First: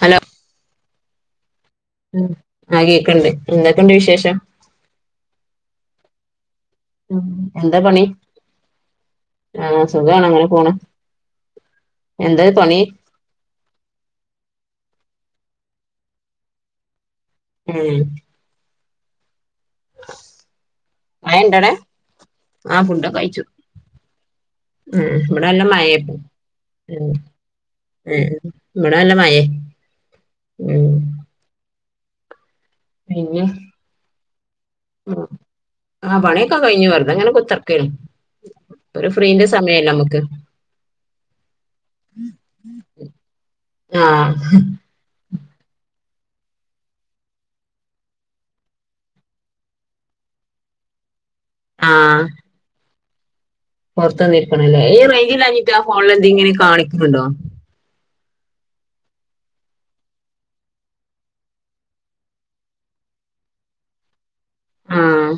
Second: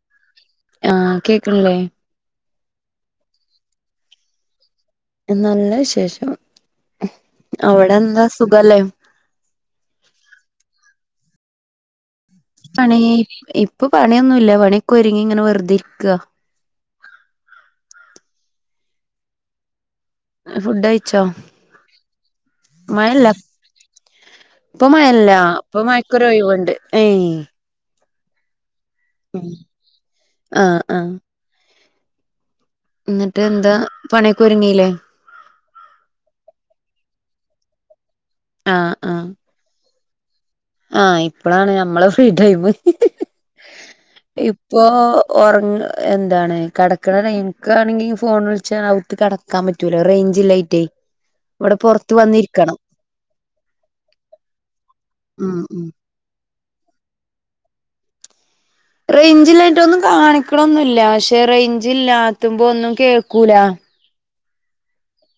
Hello ആഹ് കേക്ക്ണില്ലേ? ഉം ആഹ് കേക്ക്ണ്ട് എന്തൊക്കെയുണ്ട് വിശേഷം? നല്ലവിശേഷം ഉം അവടെന്താ സുഖല്ലേ? ഉം സുഖാണ് അങ്ങനെപോണ്. പണി ഇപ്പൊപണിയൊന്നുല്ല പണിയൊക്കെരുങ്ങി ഇങ്ങനെ വെറുതെരിക്കാ. ഉം ആ ഫുഡയിച്ചോ മഴണ്ടടെ ആ ഫുഡൊക്കെ മഴല്ല കഴിച്ചു ഇപ്പോ ഉം മയല്ല ഇവിടെ നല്ല മഴേപ്പം ഇപ്പൊമയക്കൊരു ഒഴിവുണ്ട് ഉം എയ് ഉം ഇവടെ നല്ലമയേ ആഹ് ഉം പിന്നെ ന്നട്ട്ന്താ പണിയൊക്കൊരുങ്ങിലേ? ആഹ് പണിയൊക്കെ കയിഞ്ഞു വെർതെങ്ങനെ കുത്തർക്കയ്നി ആഹ് ആഹ് ഒരുഫ്രീന്റെ സമയല്ലെഅമ്മക്ക് ആഹ് ഇപ്പളാണ് ഞമ്മളെ ഫ്രീ ടൈമ് ആ ഇപ്പോ ഒർങ്ങ എന്താണ്കടക്കണ ടൈ ഇൻക്കാണെങ്കി ഫോൺവിളിച്ച അവുത്ത്കട ക്കാൻപറ്റൂല റേയ്ഞ്ചല്ലായ്റ്റെയ് [inaudible] ഇവടെ പൊർത്ത് വന്നിരിക്കണം. പുറത്ത് വന്നിരിക്കണല്ലേ ഈ ഉം റേയ്ഞ്ചില്ലാഞ്ഞിട്ട് ആ ഉം ഫോണിലെന്തെങ്കിലും കാണിക്ക്ണ്ണ്ണ്ടോ? റേയ്ഞ്ചിലായിട്ടൊന്നും കാണിക്കണൊന്നുല്ല പക്ഷെ റേഞ്ചയ് ല്ലാത്തുമ്പോ ഒന്നുംകേൾക്കൂല ആഹ്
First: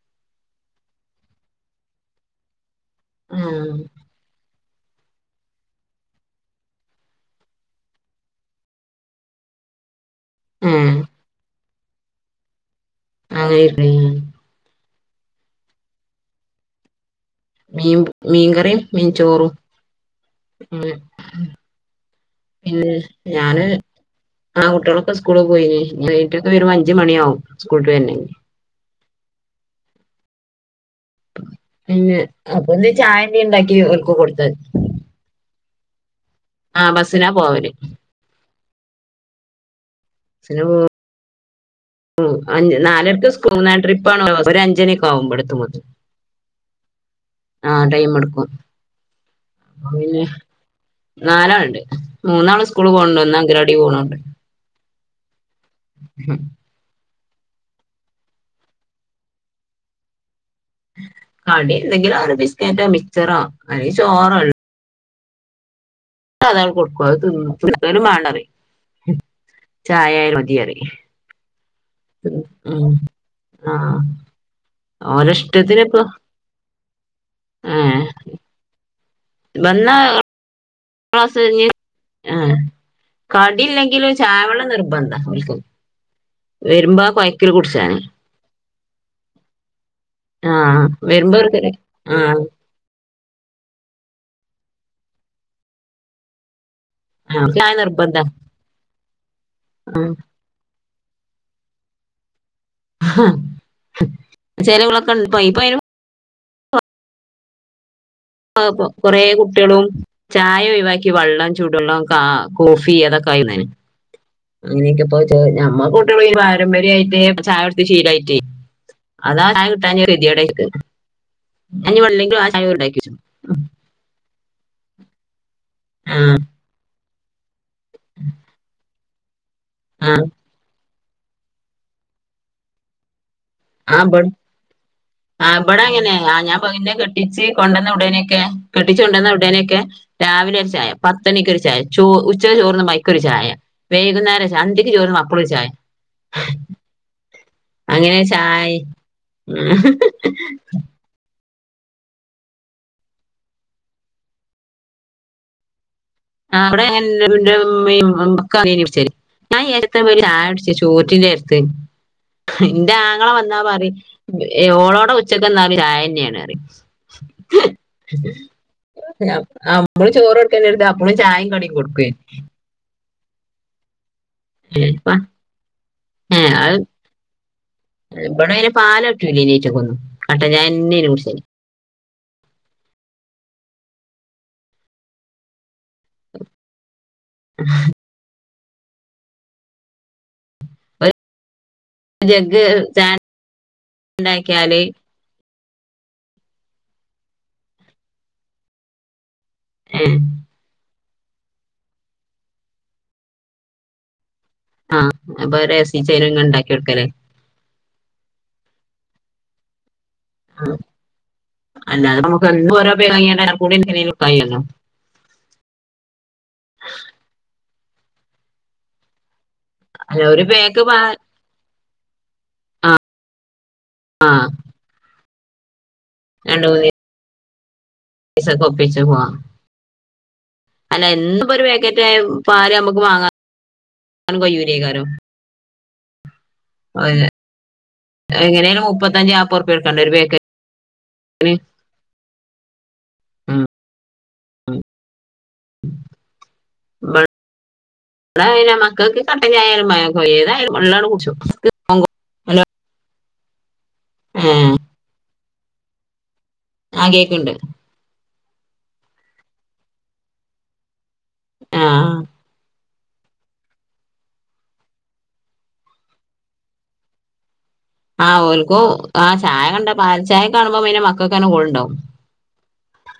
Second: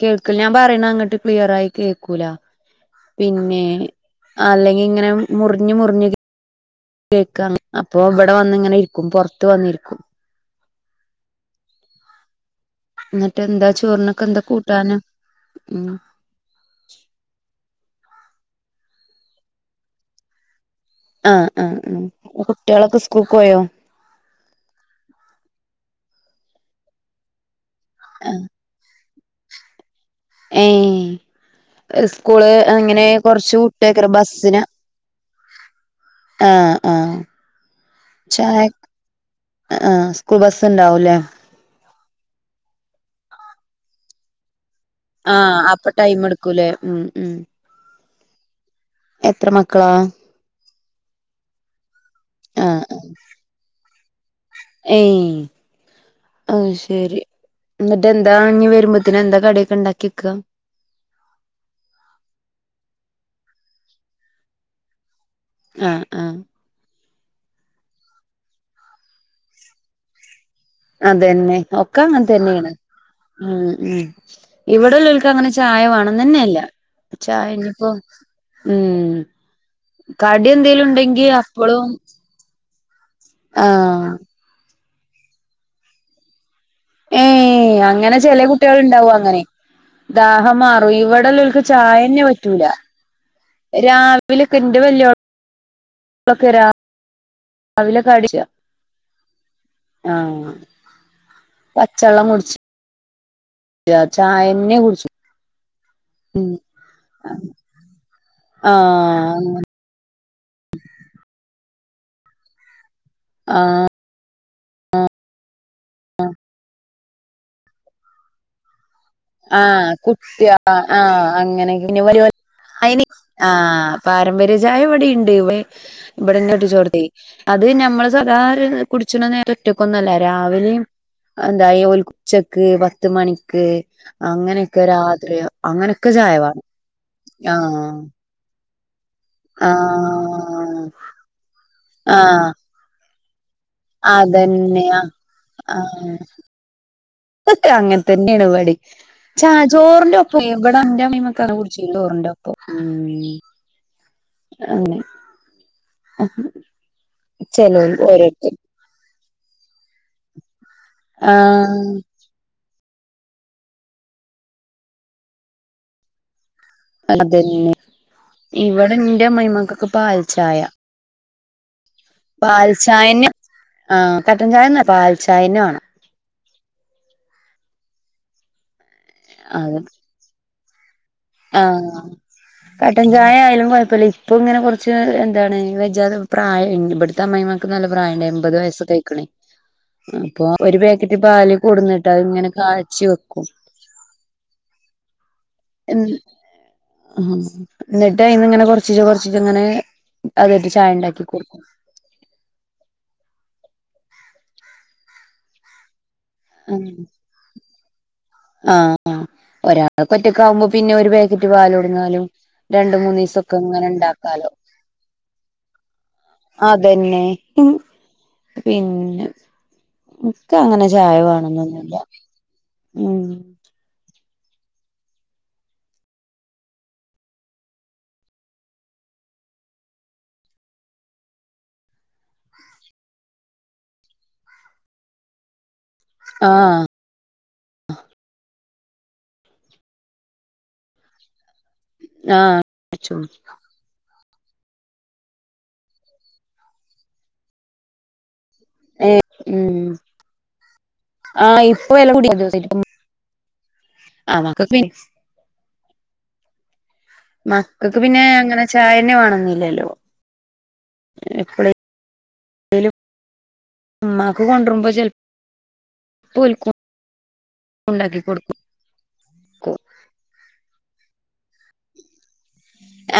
കേൾക്ല ഞാൻപറയണ അങ്ങട്ട് ക്ലിയറായി കേക്കൂല ആ പിന്നെ അല്ലെങ്കിങ്ങനെ മുറിഞ്ഞ് മുറിഞ് കേക്ക അപ്പൊവടെവന്നിങ്ങനെരിക്കും പുറത്ത് വന്നിരിക്കും. ഏഹ് അങ്ങനെ ന്നട്ടെന്താ ഇരിക്കണ്. ചോറിനൊക്കെന്താ കൂട്ടാന് ഉം മീം മീൻകറിയും മീൻചോറും ഉം ആഹ് ആഹ് ആഹ് പിൽ കുട്ടികളൊക്കെ സ്കൂൾക്ക് പോയോ ഞാന് ആ കുട്ടികളൊക്കെ സ്കൂൾ പോയീനി ബെയ്റ്റൊക്കെ വെരുമ്പോഅഞ്ച് മണിയാവും സ്കൂൾട്ട് വെരെന്നെങ്കി ഏഹ് പിന്നെ സ്കൂള് അപ്പൊ എന്ത് അങ്ങനെ ചായ എന്തെ കൊർച്ച് ഉണ്ടാക്കി ഓൽക്ക് വുട്ടേക്കരിം കൊടുത്തത് ബസ്സിന അ ആ ആഹ് ബസ്സിനാ പോവല് ചായ അഹ് ആഹ് സ്കൂൾ ബസ്സിന് ബസ്സ് പോ ഉണ്ടാവൂല്ലെ അഞ്ച് നാലര്ക്ക് സ്കൂ മൂന്നാം ട്രിപ്പ് ആണോ ഒരു അഞ്ചണി ആഹ് അപ്പ ടൈം എടുക്കൂലേ ഉം ഉം ആഹ് ടൈം എടുക്കും എത്ര മക്കളാ പിന്നേ നാലാള്ണ്ട് മൂന്നാള് ആ സ്കൂള് പോണണ്ട് ഒന്ന് അങ്കനവാടി പോണൂണ്ട് ഏയ് ആഅ് ശരി എന്നിട്ട് എന്താ ഇഞ് വരുമ്പോത്തിന് എന്താ കടിയൊക്കെ ഇണ്ടാക്കെക്ക കടി എന്തെങ്കിലും അവരു ബിസ്കേറ്റോ മിക്ചറോ അല്ലേ ചോറള്ളു അ ആഹ് അതങ്ങട്ട് കൊടുക്കും അഹ് തിന്നും തിന്ന മാണ്ടറിം ചായയായാലും മതി അറിം അതന്നെ ഒക്കെ അങ്ങൻ തന്നെയാണ് ആഹ് ആ ഉം ഇവടെള്ളോൽക്ക് ഓലെ അങ്ങനെ ഇഷ്ടത്തിന് ചായ ഇപ്പൊ വാണന്നെനെ ഇല്ല ചായ ഇഞ്ഞിപ്പോ ഉം ബന്നോ കടി എന്തേലും ഉണ്ടോയ് [unintelligible] ആഹ് ആ കടില്ലെങ്കില് ചായവള്ളം നിർബന്ധ ഓൽക്ക്‌ ഏഹ് കുടിച്ചാന് അങ്ങനെ ചെല കുട്ട്യള് ഉണ്ടാവു അങ്ങനെ ആ ദാഹം മാറു വരുമ്പോ ഇവിടല്ലോൽക്ക് ഒര് ആ ചായന്നേ പറ്റൂല രാവിലക്കെന്റെ വല്ല്യോൾ ളക്കരാ ആഹ് ചായ നിർബന്ധ ആ പച്ചള്ളം കുടിച്ചി ആഹ് കുടിച്ചു ചേരുവകളൊക്കെ ഇ പൈ പൈ ഉം ആഹ് ആഹ് പ്പൊ കൊറെ കുട്ട്യേളും ചായ ഒയിവാക്കി വള്ളം ചൂട് വള്ളം കാ കോഫി അതൊക്കെ ആയിന്നേന് ആഹ് അങ്ങനെയൊക്കെപ്പോൾ ചേ നമ്മ കൂട്ടികയ്യി പാരമ്പര്യായിട്ടേ ചായടുച്ചി ശീലയിട്ടേ ആഹ് കുട്ട്യ ആഹ് ഞാൻ അങ്ങനിങ്ങനെ ഇനി വലിയോല് വെള്ളെങ്കിലും ആ ചായ ഉണ്ടാക്കി അയിന് വെച്ചു. ആഹ് പാരമ്പര്യ ചായ ഇവിടെ ഇണ്ട് ഇവെ ആ ഇവിടെ ഇന്നേട്ടിച്ചോട്ത്തേ അത് നമ്മള് സ്വാകാര കുടിച്ച്ണ ആ നേരറ്റക്കൊന്നല്ല രാവിലിം അഅ് എന്തായി ഓൽക്ക് ഉച്ചക്ക് പത്ത് മണിക്ക് അങ്ങനെയൊക്കെ രാത്രി ആഹ് ഇബടെ അങ്ങനെ അങ്ങനെയൊക്കെ ചായ ആഹ് ഞാൻ വേണം ഇപ്പ ഇന്നേ കെട്ടിച്ച് കൊണ്ടന്ന് ആഹ് ഉടനെ ക്കെ കെട്ടിച്ചുകൊണ്ടന്ന ഉടനേക്കെ രാവിലെ ഒരു ആഹ് ചായ പത്തണിക്ക്‌ ഒരു ചായ ചോ ഉച്ചക്ക്‌ ആഹ് ചോർന്ന് ചോർന്ന് മ്പോ അയ് ക്ക ഒരു ചായ വൈകുന്നേരം അതന്നെ അന്തിക്ക് ചോറുന്നുമ്പോ അപ്പളൊരു ചായ ക്കെ അങ്ങൻ അങ്ങനെ തന്നേണ് ചായ ഇവടിം ചാ ഉം. ചോറിന്റെ ഒപ്പം ഇവടെന്റെ അമ്മീമ്മക്ക് അത് കുടി ച്ചി ചോറിൻ്റൊപ്പം ഉം അങ്ങനെ ആഹ് ഇബടെ എൻ [unintelligible] ചെലോല് ൻ്റുമ്മയു ഓരോരുത്തര് അറിയേനി കുടിച്ചേര് [unintelligible] ചായോടിച്ചി ചോറ്റിന്റെര്ത്ത് ആഹ് ഇന്റെ ആങ്ങള വന്നാ പറിം ഓളോടെ ഉച്ചക്കന്നാല് ചായന്നെയാണറിം അതന്നെ ഇവിടെ എന്റെ അ അമ്മായിമ്മക്കൊക്കെ അമ്മള് ചോറാടുക്കന്നേണ് ലാം ഓള് ചായിം കടിം കൊടുക്കേനു പാൽചായന്നെ ആഹ് കട്ടൻ ചായന്നെ പാൽചായന്ന വേണം ഏഹ് അഹ് ഇബടയിന് പാലറ്റൂലേലേറ്റി അത് കൊന്നും കട്ടൻ ചായന്നേനി കുടിച്ചല് ആഹ് കട്ടൻ ചായ ആയാലും കൊയപ്പല്ല ഇപ്പൊ ഇങ്ങനെ കുറച്ച് എന്താണ് വെജ്ജാതെ പ്രായ ഇ ഇബട്ത അമ്മായിമാക്ക് നല്ല പ്രായണ്ട് എമ്പപത് വയസ്സ ക അപ്പൊ ഒരു പാക്കറ്റ് പാല് കൊടുന്നിട്ട് അതിങ്ങനെ കാച്ചി വെക്കും ണ്ടാക്കിയാല് ആഹ് ന്നിട്ട് അയിന്ന് ഇങ്ങനെ കൊറ കൊർച്ചീച്ചെ കൊർച്ചീച്ചങ്ങനെ അതായിട്ട് ചായണ്ടാക്കി കൊട് ആഹ് അപ്പൊ രസിച്ചേന ങ്ങ ണ്ടാക്കി കൊടുക്കല്ലേ. ആഹ് ആ ഒരാ ആ, ഇങ്ങക്കൊറ്റകാവുമ്പോ പിന്നെ ഒരു പേക്കറ്റ് പാല്‌ അല്ലാതെ കൊട്‌ന്നാലും നമുക്ക് എന്നും ഓരോ രണ്ട് പേക്ക് വാങ്ങിയാൽ കൂടി മൂന്നീസൊക്കെങ്ങനെ ഇണ്ടാകാ ലോ. കഴിയല്ലോ അതെന്നെ പിന്നെ? അല്ല ഒരു പേക്ക് ഇക്കങ്ങനെ പാ ചായ വേണന്നൊന്നുല്ല്യ. ആഹ്. രണ്ട്മൂന്നി പൈസൊകൊപ്പിച്ച് പോവാ. അല്ല എന്നുംപ്പം ഒരു പേക്കറ്റ് പാല് അമ്മക്ക് വാങ്ങാനും കയൂലയ്ക്കാരം. ആഹ്. [unintelligible] എങ്ങനേലും മുപ്പത്തഞ്ച് ന്നാബൊർ ബ്യ കൊട്കണ്ടേ ഒരു ബേ [unintelligible] ആഹ് [inaudible] [inaudible] [unintelligible] മക്കക്ക് ഏഹ് കട്ടൻ ഉം ചായയാലും [unintelligible] ഏതായാലും വള്ളാണ്ട് കുട്ച്ചും. [unintelligible] ആ കേക്ണ്ട്. ഇകക്ക് പിന്നെ അങ്ങനെ ചായന്നെ വേണൊന്നില്ലല്ലോ എപ്പ ആ ഇമ്മാക്ക് കൊട്രുമ്പം ചെൽമ്പോൽക്കും ആഹ് ഓൽക്കോ ആ ചായ കണ്ട പാൽ ചായ കാണുമ്പം പിന്നെ മക്കൾക്കെന്നെ കോൾണ്ടാവും.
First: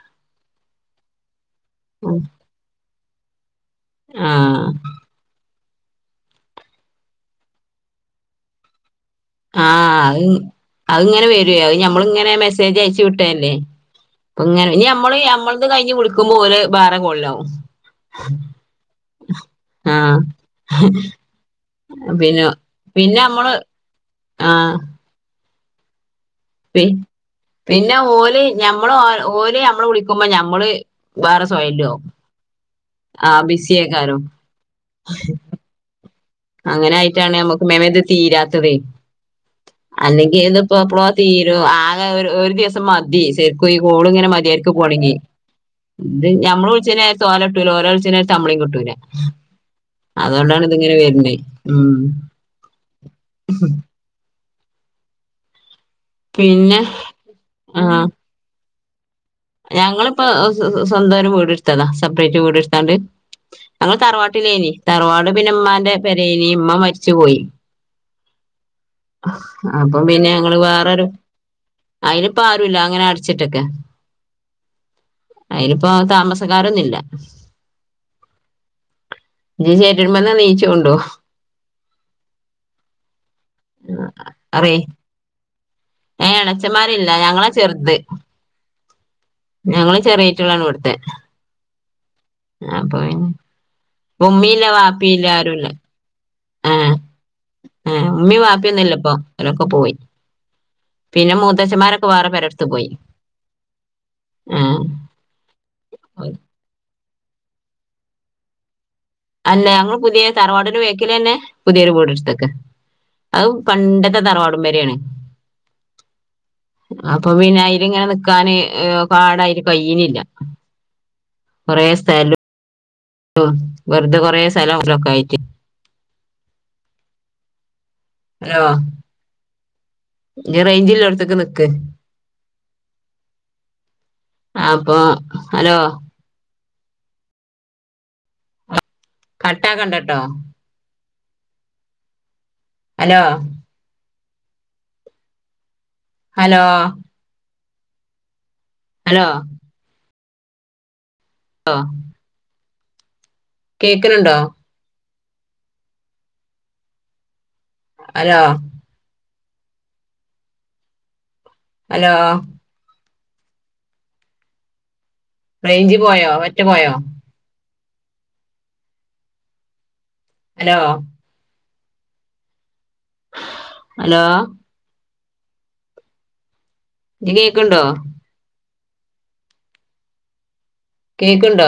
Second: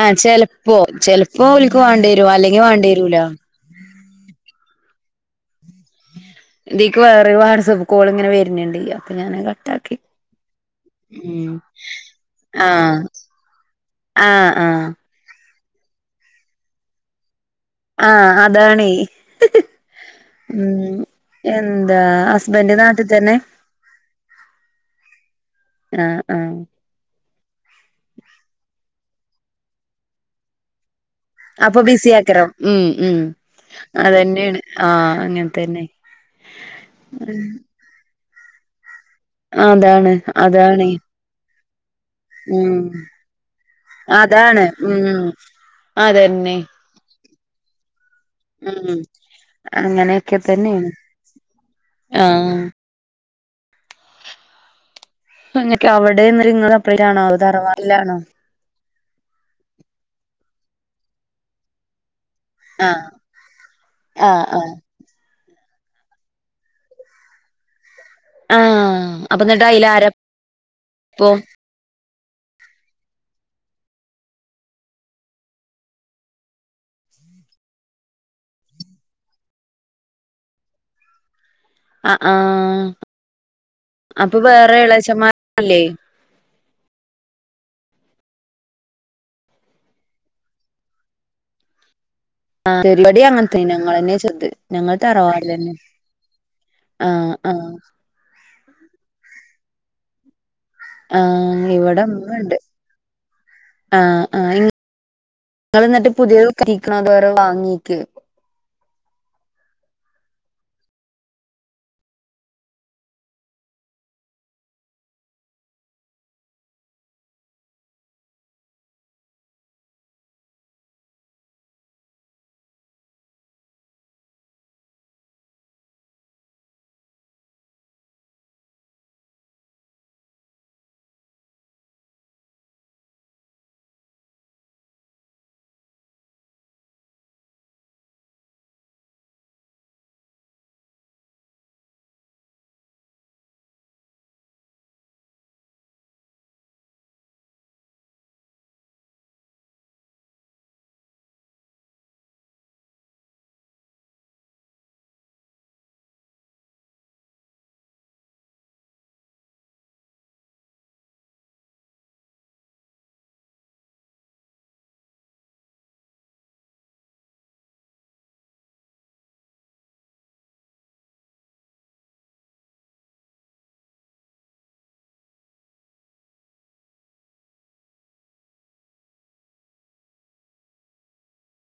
ആ ചെലപ്പോ ചെലപ്പോ ഓൽക്ക് വാണ്ട്യരും അല്ലെങ്കി വാണ്ടി വരൂല. ആഹ് ഇതീക്ക് വേറെ വാട്സപ്പ് കോൾ ഇങ്ങനെ വര്ന്ടെ ആആഹ് അഹ്ങ്ങനെ ഉം വര്യേ അഹ് ഞമ്മള്ങ്ങനെ മെസ്സേജ് ആഹ് അയച്ച് വിട്ടല്ലേ. ആഹ് ഇങ്ങനെ ആഹ് ഇഞ്ഞ് നമ്മള് നമ്മൾത് കയ്ഞ്ഞ് വിളിക്കുമ്പോ ഓല്‌ വേറെ കോളിലാവും. ആഹ് അതാണേ ആഹ് മ്. എന്താ പിന്നെ ഹസ്ബന്റ് നാട്ടിൽ പിന്നെ തന്നെ? നമ്മള് ആഹ് ആഹ് ആഹ്. പി പിന്നെ ഓല ഞമ്മള് ഓ ഓല നമ്മള് വിളിക്കുമ്പോ ഞമ്മള് വേറെ അപ്പൊ സൊയലും ആവും ബിസി ആക്കരം ഉം ഉം ആ ബിസിയേക്കാരും അതന്നെയാണ് ആ അങ്ങൻത്തന്നെ അങ്ങനായിട്ടാണ് നമ്മക്ക് മേം മേംത് തീരാത്തതെ. അതാണ് അല്ലെങ്കിത് പ അതാണ് പ്ലോ തീരും ആകെ ഒര് ഒരു ഉം ദിവസം മതി ശരി ഈ കോള്ങ്ങനെ അതാണ് മര്യാര്ക്ക് പോണ്ല്യ ഉം ഇത് അതന്നെ നമ്മളുൾച്ച്ണേര്ത് ഓലട്ടൂല ഓലെൾച്ച്ണേര തമ്മളിം കിട്ടൂല ഉം അങ്ങനെയൊക്കെ അതോണ്ടാണിത് തന്നെയാണ് ഇങ്ങനെവര്ന്നെ മ്. ആഹ്. പിന്നെ [unintelligible] തറവാട്ടിലാണോ? ഞങ്ങള്പ്പം സ്വന്തായിട്ട്‌ വീടെട്ത്തതാ സെപ്രയ്റ്റ് വീട്. താണ്ട് ആഹ് ഞങ്ങൾ ആഹ് ആഹ് തറവാട്ടിലേനി തറവാട് പിന്നെ ഇമ്മാന്റെ പെരെനി ഇമ്മ മര്ച്ച് പോയി. ആഹ് അപ്പൊ എന്നിട്ട് അയില് അപ്പം ആരാപ്പോ പിന്നെ ഞങ്ങള് വേറൊരു അയ്ലിമ്പോ ആരുല്ല അഹ്ങ്ങനെ അട്ച്ചിട്ടക്കാ. അയ്ന്പ്പോ താമസക്കാരൊന്നുല്ല. ഇജ് ചേന്റെടിമെന്ന്‌ നീച്ചോണ്ണ്ണ്ടോ? ആഹ് ആ ഹഅപ്പൊ വേറെ എളെച്ചന്മാര്ല്ലേ ഏ എളച്ചന്മാരില്ല ഞങ്ങളാ ചെറുത്. ഞങ്ങള് ചെറ്യാറ്റങ്ങളാണിവ്ട്ത്തെ. ആഹ് അപ്പൊ ഇവിടെ അങ്ങനത്തന്നെ ഞങ്ങളന്നെ പിന്നെ ചെറുത് ഉമ്മില്ല ഞങ്ങള് വാപ്പില്ല ആാരുംല്ല. തറവാട്ടിലന്നെ ഏ ആഹ് ആഹ് ഏ ഉമ്മിം വപ്പിന്നുല്ലപ്പൊ ഓലൊക്കെ പോയി. പിന്നെ ആഹ് ഇവിടെ മൂത്തച്ഛന്മാരൊക്കെ വേറെ ഉമ്മ ഉണ്ട് പെരടുത്ത് പോയി. ഏഹ് നിങ്ങൾ എന്നിട്ട് പുതിയ കഴിക്കണോ അതോരോ വാങ്ങിക്ക്. അല്ല ഞങ്ങള് പുതിയ തറവാടന് വേക്കില് തന്നെ പുതിയൊരു വീടെടുത്തൊക്കെ അത് പണ്ടത്തെ തറവാടും പെരയാണ്. അപ്പം പിന്നെ ഇതിങ്ങനെ നിക്കാന് ഏഹ് പാടായിട്ട് കഴിയിണില്ല. കൊറേ സ്ഥല വെറുതെ കുറെ സ്ഥലൊക്കെ ആയിട്ടു. ഹലോ ഇനി റേഞ്ച് ഇള്ളടത്തേക്ക് നിക്ക്. അപ്പൊ ഹലോ. കട്ടാക്കണ്ടട്ടോ ഹലോ ഹലോ ഹലോ ഓഹ് കേൾക്കനുണ്ടോ ഹലോ ഹലോ റേഞ്ച് പോയോ പറ്റ പോയോ. ഹലോ അലോ ഇനി കേൾക്കണ്ടോ. കേക്കുണ്ടോ.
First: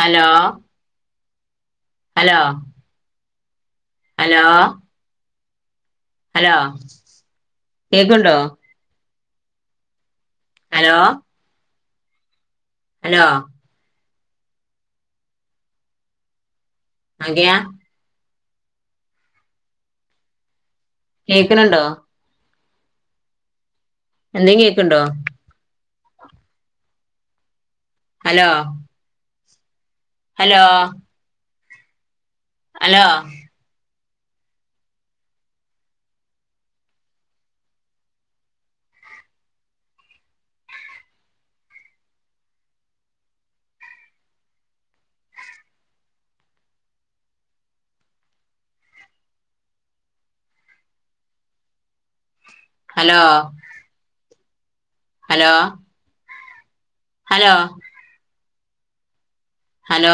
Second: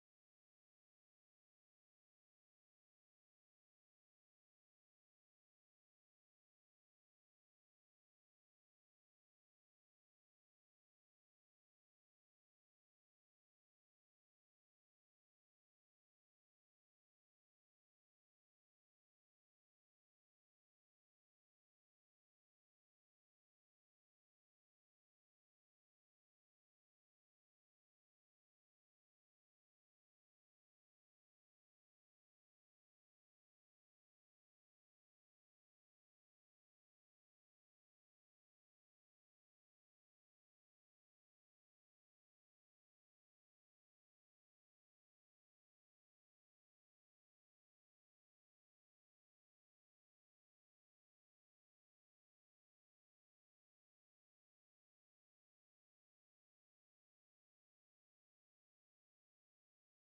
ഹലോ ഹലോ ഹലോ ഹലോ കേക്കണ്ടോ. Hello hello [unintelligible] കേക്കനുണ്ടോ. എന്തെങ്കിലും കേക്കണ്ടോ. Hello hello hello hello hello hello hello